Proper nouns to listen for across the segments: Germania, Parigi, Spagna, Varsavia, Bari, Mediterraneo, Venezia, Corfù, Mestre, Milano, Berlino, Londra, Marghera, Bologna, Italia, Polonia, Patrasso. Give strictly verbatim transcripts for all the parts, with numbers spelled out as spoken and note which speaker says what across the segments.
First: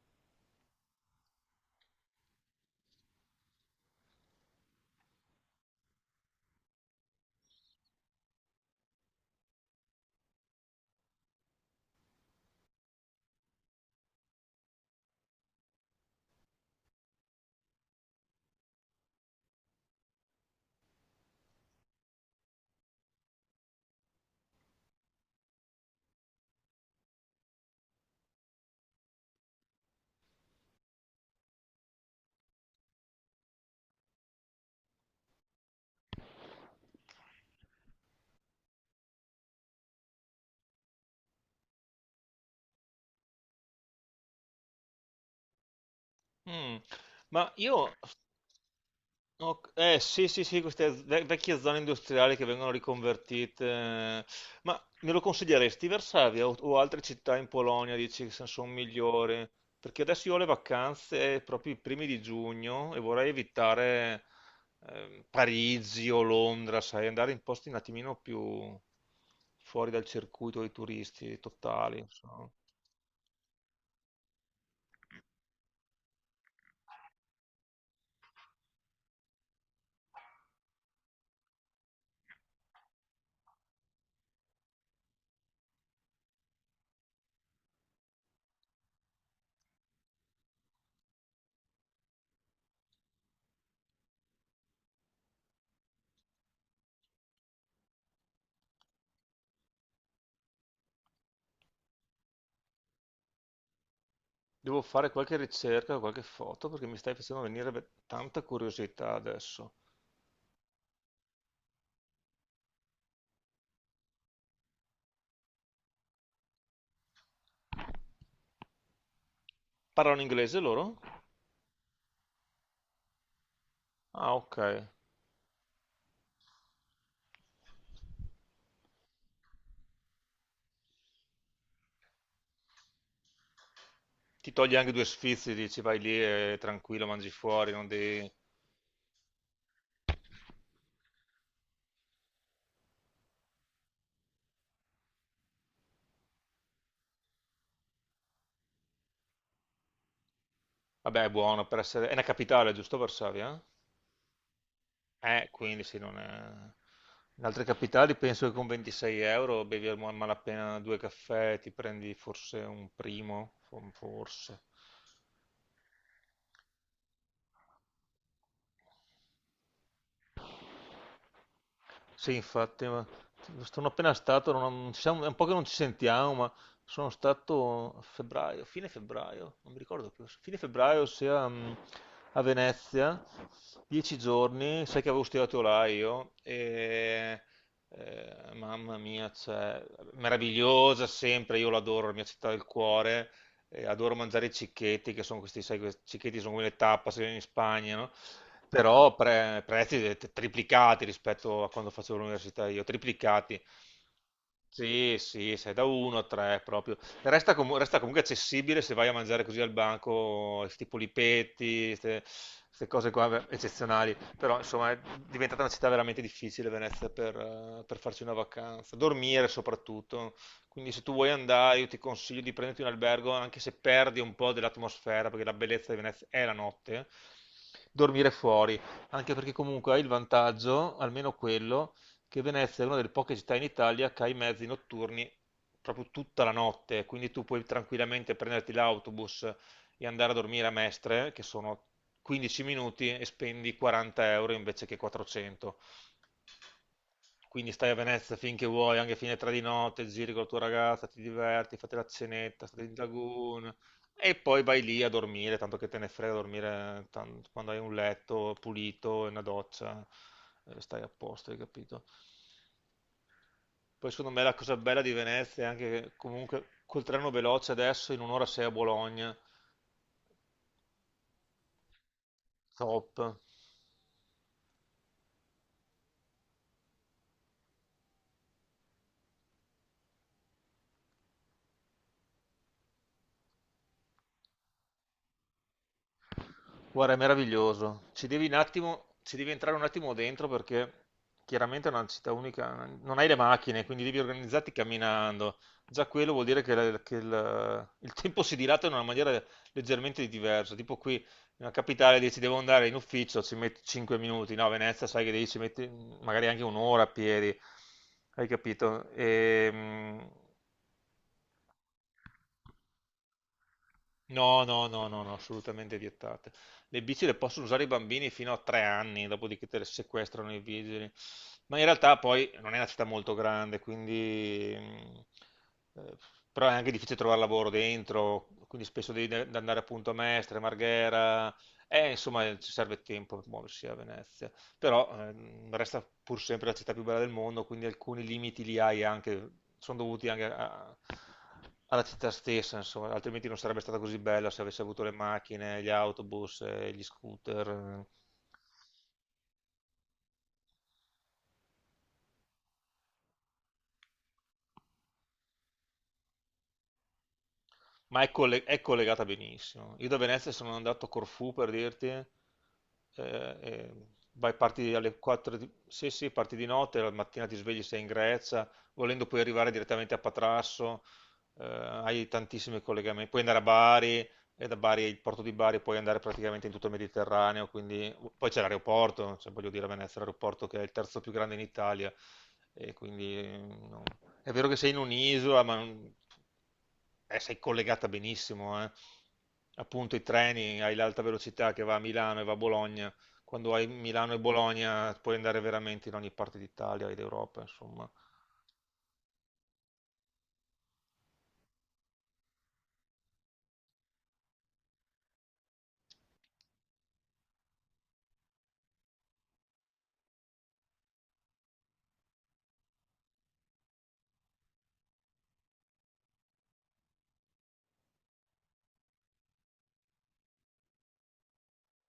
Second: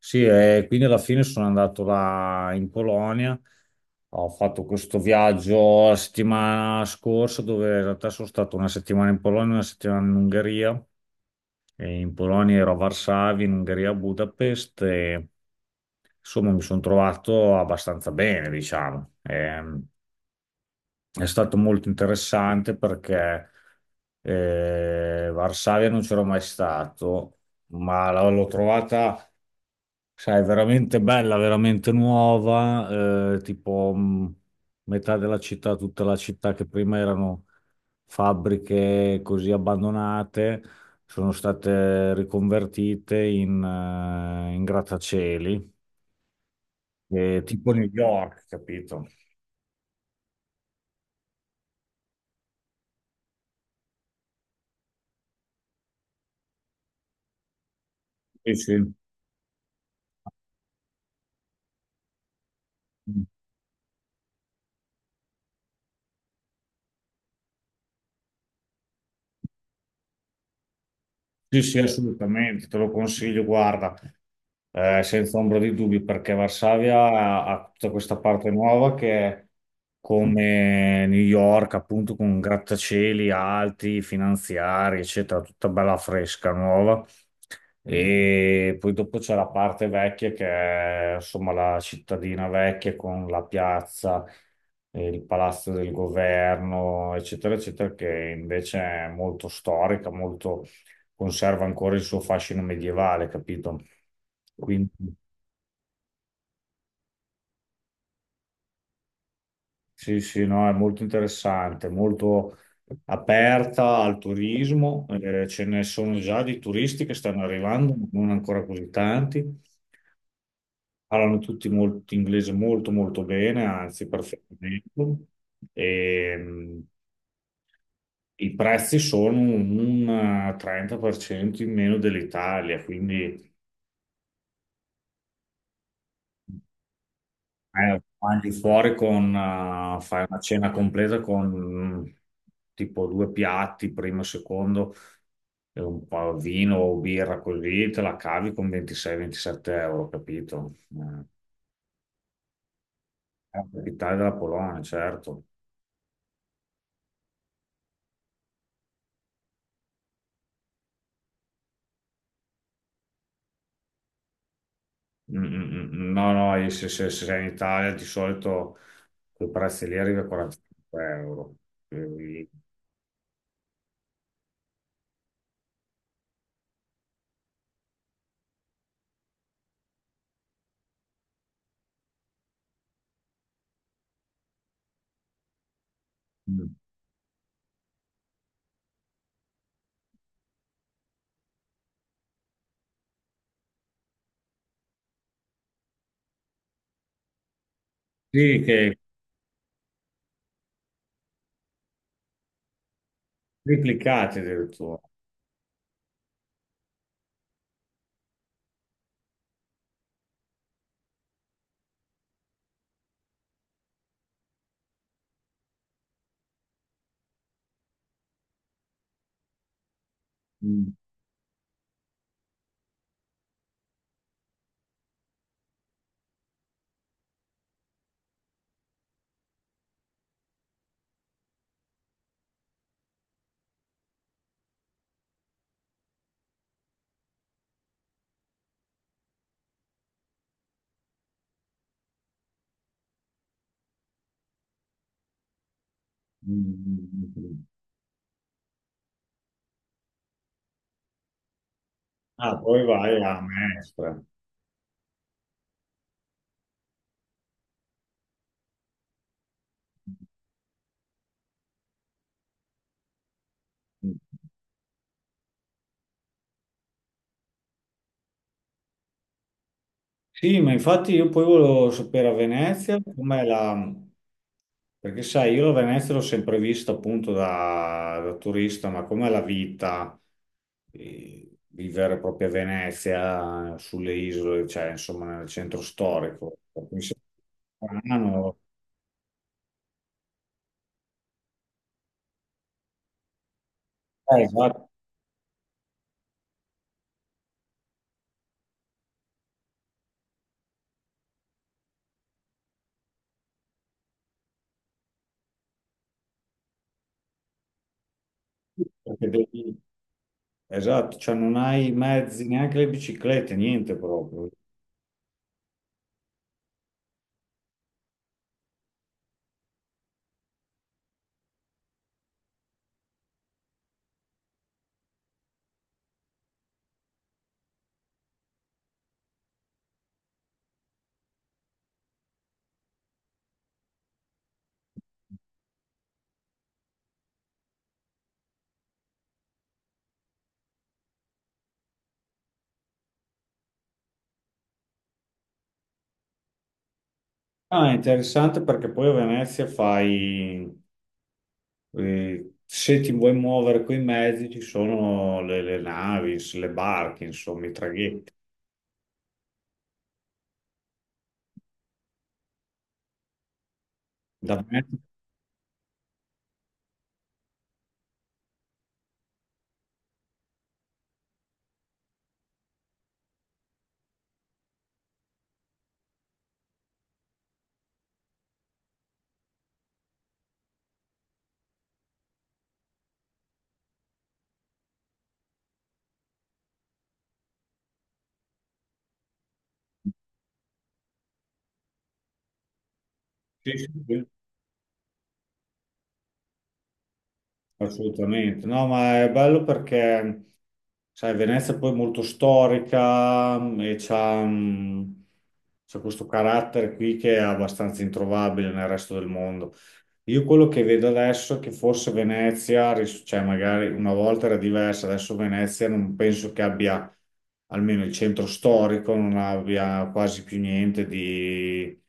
Speaker 1: Sì, e quindi alla fine sono andato là in Polonia. Ho fatto questo viaggio la settimana scorsa, dove in realtà sono stato una settimana in Polonia, una settimana in Ungheria. E in Polonia ero a Varsavia, in Ungheria a Budapest. E... insomma, mi sono trovato abbastanza bene, diciamo. Ehm, È stato molto interessante perché eh, Varsavia non c'ero mai stato, ma la- l'ho trovata, sai, veramente bella, veramente nuova, eh, tipo mh, metà della città, tutta la città che prima erano fabbriche così abbandonate, sono state riconvertite in, eh, in grattacieli,
Speaker 2: Mm.
Speaker 1: eh,
Speaker 2: Ma
Speaker 1: tipo New
Speaker 2: io,
Speaker 1: York, capito?
Speaker 2: ho- eh sì sì sì, queste ve- vecchie zone industriali che vengono riconvertite. eh, ma me lo consiglieresti Varsavia o, o altre città in Polonia, dici che
Speaker 1: Sì,
Speaker 2: sono
Speaker 1: sì,
Speaker 2: migliori? Perché adesso io ho le vacanze proprio i primi di giugno e vorrei evitare ehm, Parigi o Londra, sai, andare in posti un attimino più fuori dal circuito dei turisti
Speaker 1: sì, sì,
Speaker 2: totali, insomma.
Speaker 1: assolutamente, te lo consiglio, guarda. Eh, senza ombra di dubbi, perché Varsavia ha, ha tutta questa parte nuova che è come New York, appunto, con grattacieli alti, finanziari, eccetera, tutta bella fresca, nuova. E poi dopo c'è la parte vecchia che è insomma la cittadina vecchia con la piazza, eh, il palazzo del governo, eccetera, eccetera, che invece è molto storica, molto conserva ancora il suo fascino medievale, capito?
Speaker 2: Devo
Speaker 1: Quindi
Speaker 2: fare qualche ricerca, qualche foto, perché mi stai facendo venire ve- tanta curiosità adesso.
Speaker 1: sì, sì, no, è molto interessante, molto aperta al turismo, eh, ce ne sono già di turisti che stanno arrivando, non ancora così tanti.
Speaker 2: Parlano inglese loro?
Speaker 1: Parlano tutti molto, inglese molto molto bene, anzi
Speaker 2: Ah, ok.
Speaker 1: perfettamente. E, mh, i prezzi sono un eh, trenta per cento in meno dell'Italia, quindi
Speaker 2: Ti togli anche due sfizi, dici vai lì e tranquillo, mangi fuori, non
Speaker 1: eh,
Speaker 2: devi...
Speaker 1: mangi fuori con, eh, fai una cena completa con mh, tipo due piatti, primo e secondo, e un po' vino o birra così, te la cavi con ventisei-ventisette euro, capito? Eh,
Speaker 2: Vabbè, è buono per essere... È una capitale, giusto
Speaker 1: è
Speaker 2: Varsavia?
Speaker 1: la capitale della Polonia, certo.
Speaker 2: Eh, quindi sì, non è... In altre capitali penso che con ventisei euro bevi a malapena due caffè, ti prendi forse un primo, forse.
Speaker 1: Mm, mm, mm. No, no, e se, se- se sei in Italia di solito quei prezzi lì arriva a quarantacinque euro.
Speaker 2: Sì,
Speaker 1: Quindi-
Speaker 2: infatti, ma sono appena stato, non, non ci siamo- è un po' che non ci sentiamo, ma sono stato a febbraio, fine febbraio, non mi ricordo più, fine febbraio sia mm, a Venezia, dieci giorni, sai che avevo studiato là io.
Speaker 1: Mm.
Speaker 2: E eh, mamma mia, cioè, meravigliosa sempre, io l'adoro, la mia città del cuore. Eh, adoro mangiare i cicchetti, che sono questi, sai, questi cicchetti sono come le tapas in Spagna, no?
Speaker 1: Sì, che
Speaker 2: Però pre- prezzi de- triplicati rispetto a quando facevo l'università io, triplicati.
Speaker 1: triplicati addirittura.
Speaker 2: Sì, sì, sei da uno a tre proprio. Resta, comu- resta comunque accessibile se vai a mangiare così al banco, tipo lipetti, queste cose qua, beh, eccezionali. Però insomma è diventata una città veramente difficile Venezia per, eh, per farci una vacanza, dormire soprattutto.
Speaker 1: Mm,
Speaker 2: Quindi se tu vuoi andare, io ti consiglio di prenderti un albergo, anche se perdi un po' dell'atmosfera, perché la bellezza di Venezia è la notte, dormire fuori, anche perché comunque hai il vantaggio, almeno quello, che Venezia è una delle poche città in Italia che ha i mezzi notturni proprio tutta la notte, quindi tu puoi tranquillamente prenderti l'autobus e andare a dormire a Mestre, che sono quindici minuti e spendi quaranta euro invece che quattrocento.
Speaker 1: mm, mm, mm.
Speaker 2: Quindi stai a Venezia finché vuoi, anche fine tre di notte, giri con la tua ragazza, ti diverti, fate la
Speaker 1: Ah,
Speaker 2: cenetta, state
Speaker 1: poi
Speaker 2: in
Speaker 1: vai a
Speaker 2: lagoon
Speaker 1: Mestre.
Speaker 2: e poi vai lì a dormire, tanto che te ne frega dormire tan- quando hai un letto pulito e una doccia, eh, stai a posto, hai capito? Poi
Speaker 1: Mm.
Speaker 2: secondo me la cosa bella di Venezia è anche che comunque col treno veloce adesso in un'ora sei a Bologna,
Speaker 1: Sì, ma infatti io poi volevo sapere a Venezia
Speaker 2: top.
Speaker 1: com'è la... Perché sai, io la Venezia l'ho sempre vista appunto da, da turista, ma com'è la vita, eh, vivere proprio a Venezia, sulle isole, cioè insomma nel centro storico. Mi
Speaker 2: Guarda, è
Speaker 1: sembra
Speaker 2: meraviglioso. Ci devi un
Speaker 1: strano.
Speaker 2: attimo, ci devi entrare un attimo dentro perché chiaramente è una città unica, non hai le macchine, quindi devi
Speaker 1: Eh,
Speaker 2: organizzarti
Speaker 1: esatto,
Speaker 2: camminando. Già quello vuol dire che, la- che il, il tempo si dilata in una maniera leggermente diversa. Tipo qui, nella capitale, dici devo andare in ufficio, ci metti cinque minuti. No, a Venezia sai che devi ci metti magari anche un'ora a piedi. Hai capito?
Speaker 1: perché devi-
Speaker 2: Ehm,
Speaker 1: esatto, cioè non hai mezzi, neanche le biciclette, niente proprio.
Speaker 2: No, no, no, no, no, assolutamente vietate. Le bici le possono usare i bambini fino a tre anni, dopodiché te le sequestrano i vigili. Ma in realtà poi non è una città molto grande, quindi... mm, eh, però è anche difficile trovare lavoro dentro, quindi spesso devi de- andare appunto a Mestre, Marghera, e insomma ci serve tempo per muoversi a Venezia, però ehm, resta pur sempre la città più bella del mondo, quindi alcuni limiti li hai anche, sono dovuti anche a- alla città stessa, insomma, altrimenti non sarebbe stata così bella se avesse avuto le macchine, gli autobus, eh, gli scooter.
Speaker 1: Ah, è
Speaker 2: eh,
Speaker 1: interessante perché poi a Venezia fai... Eh, se ti vuoi muovere coi mezzi, ci sono le, le navi, le barche, insomma, i
Speaker 2: Ma è,
Speaker 1: traghetti.
Speaker 2: colle- è collegata benissimo. Io da Venezia sono andato a Corfù per dirti. eh, e Vai,
Speaker 1: Da me-
Speaker 2: parti alle quattro di... Sì, sì, parti di notte, la mattina ti svegli, sei in Grecia, volendo puoi arrivare direttamente a Patrasso. Eh, hai tantissimi collegamenti, puoi andare a Bari, e da Bari, il porto di Bari puoi andare praticamente in tutto il Mediterraneo, quindi poi c'è l'aeroporto, cioè, voglio dire a Venezia è l'aeroporto che è il terzo più grande in Italia, e quindi eh, no. è vero che sei in un'isola, ma non- eh, sei collegata benissimo, eh. Appunto i treni, hai l'alta velocità che va a Milano e va a Bologna,
Speaker 1: sì,
Speaker 2: quando hai
Speaker 1: sì, sì,
Speaker 2: Milano e Bologna puoi andare veramente in ogni parte d'Italia e d'Europa, insomma.
Speaker 1: assolutamente. No, ma è bello perché. Sai, Venezia poi è molto storica mm, e c'ha mm, c'ha questo carattere qui che è abbastanza introvabile nel resto del mondo. Io quello che vedo adesso è che forse Venezia, ris- cioè magari una volta era diversa, adesso Venezia non penso che abbia, almeno il centro storico, non abbia quasi più niente di,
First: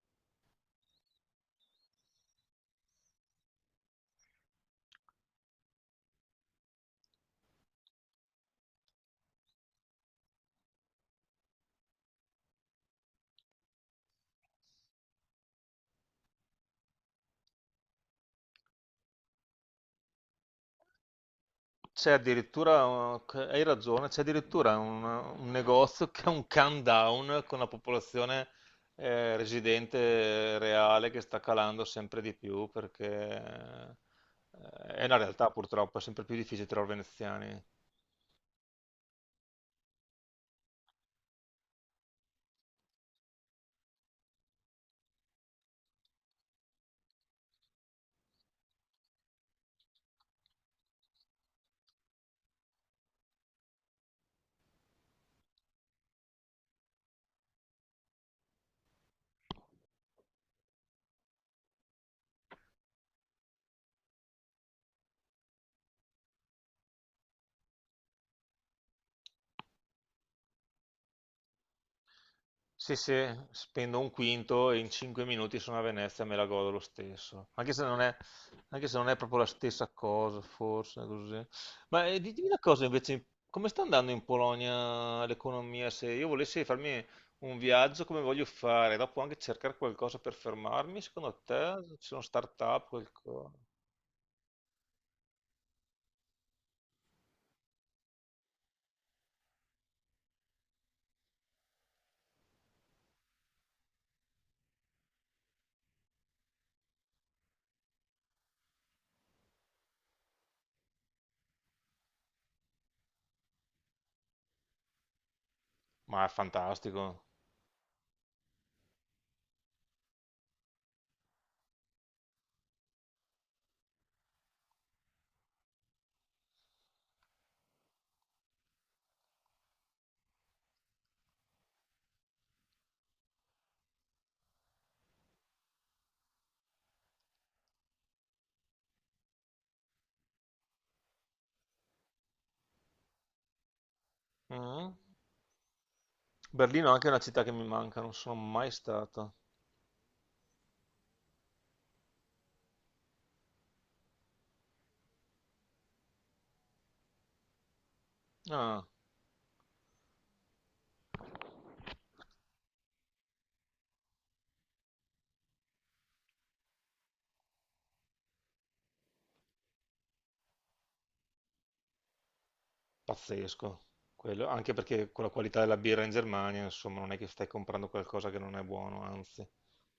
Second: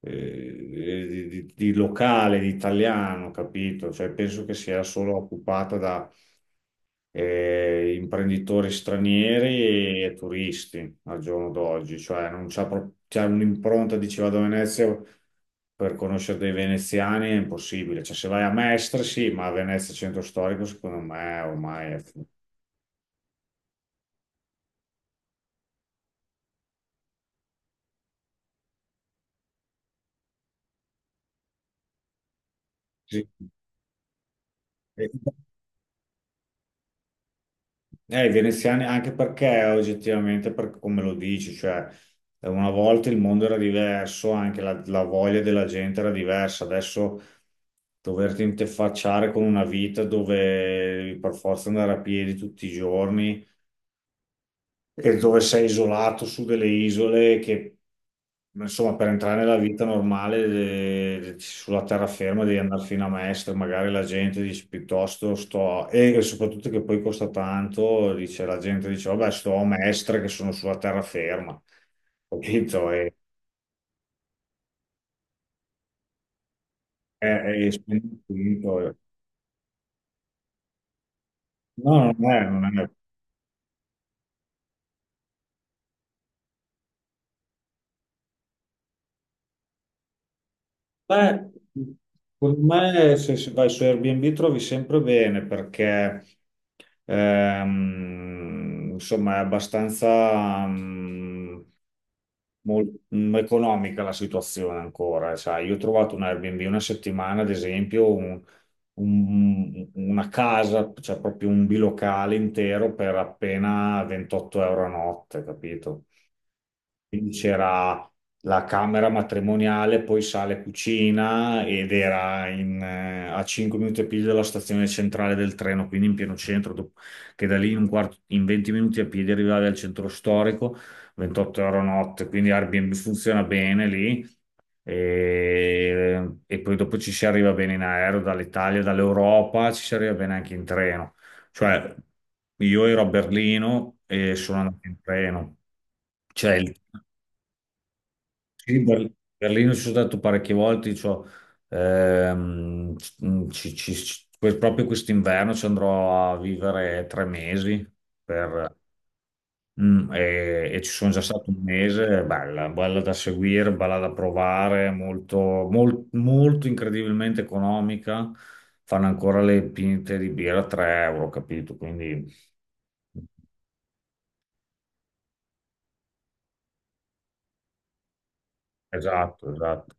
Speaker 1: eh, di, di- di locale, di italiano, capito? Cioè penso che sia solo occupata da eh, imprenditori stranieri e turisti al giorno d'oggi, cioè non c'è pro- c'è un'impronta di ci vado a Venezia per conoscere dei veneziani è impossibile, cioè se vai a Mestre sì, ma a Venezia centro storico secondo me ormai è...
Speaker 2: C'è
Speaker 1: fu-
Speaker 2: addirittura, eh, hai ragione, c'è addirittura un, un negozio che ha un countdown con la popolazione eh, residente reale che sta calando sempre di più perché
Speaker 1: Sì.
Speaker 2: eh, è una realtà purtroppo, è sempre più difficile trovare veneziani.
Speaker 1: Eh, i veneziani, anche perché oggettivamente, per come lo dici, cioè eh, una volta il mondo era diverso, anche la, la voglia della gente era diversa. Adesso doverti interfacciare con una vita dove per forza andare a piedi tutti i giorni e dove sei isolato su delle isole che, insomma, per entrare nella vita normale eh, sulla terraferma devi andare fino a Mestre, magari la gente dice piuttosto sto, e soprattutto che poi costa tanto, dice, la gente dice, vabbè, sto a Mestre che sono sulla terraferma, capito?
Speaker 2: Sì,
Speaker 1: E,
Speaker 2: sì, spendo un quinto e in cinque minuti sono a Venezia e me la godo lo stesso.
Speaker 1: e, e
Speaker 2: Anche se non è,
Speaker 1: spendi
Speaker 2: anche
Speaker 1: tutto.
Speaker 2: se non è proprio la stessa cosa, forse, così. Ma
Speaker 1: No,
Speaker 2: eh,
Speaker 1: non
Speaker 2: ditemi
Speaker 1: è,
Speaker 2: una
Speaker 1: non
Speaker 2: cosa
Speaker 1: è.
Speaker 2: invece, come sta andando in Polonia l'economia? Se io volessi farmi un viaggio come voglio fare, dopo anche cercare qualcosa per fermarmi, secondo
Speaker 1: Beh,
Speaker 2: te ci sono
Speaker 1: secondo
Speaker 2: start-up,
Speaker 1: me se, se
Speaker 2: qualcosa?
Speaker 1: vai su Airbnb trovi sempre bene perché ehm, insomma è abbastanza mm, mol- mm, economica la situazione ancora. Sai, io ho trovato un Airbnb una settimana, ad esempio, un- un- una casa, cioè proprio un bilocale intero per appena ventotto euro a notte, capito?
Speaker 2: Ma è fantastico.
Speaker 1: Quindi c'era la camera matrimoniale, poi sale cucina ed era in, eh, a cinque minuti a piedi dalla stazione centrale del treno, quindi in pieno centro, dop- che da lì in, un quarto, in venti minuti a piedi arrivavi al centro storico, ventotto euro notte, quindi Airbnb funziona bene lì e, e poi dopo ci si arriva bene in aereo dall'Italia, dall'Europa, ci si arriva bene anche in treno. Cioè, io ero a Berlino e sono andato
Speaker 2: Mm.
Speaker 1: in treno. Cioè,
Speaker 2: Berlino è anche una città che mi manca, non sono mai
Speaker 1: sì, Ber-
Speaker 2: stato.
Speaker 1: Berlino ci sono stato parecchie volte, cioè, ehm, ci- ci- ci- que- proprio quest'inverno ci andrò a vivere tre mesi per-
Speaker 2: Ah.
Speaker 1: mm, e, e ci sono già stato un mese, è bella, bella da seguire, bella da provare, molto, mol- molto incredibilmente economica, fanno ancora le pinte di birra a tre euro, capito? Quindi
Speaker 2: Pazzesco, quello, anche perché con la qualità della birra in Germania, insomma, non è che stai comprando qualcosa che non è buono, anzi.
Speaker 1: esatto, esatto.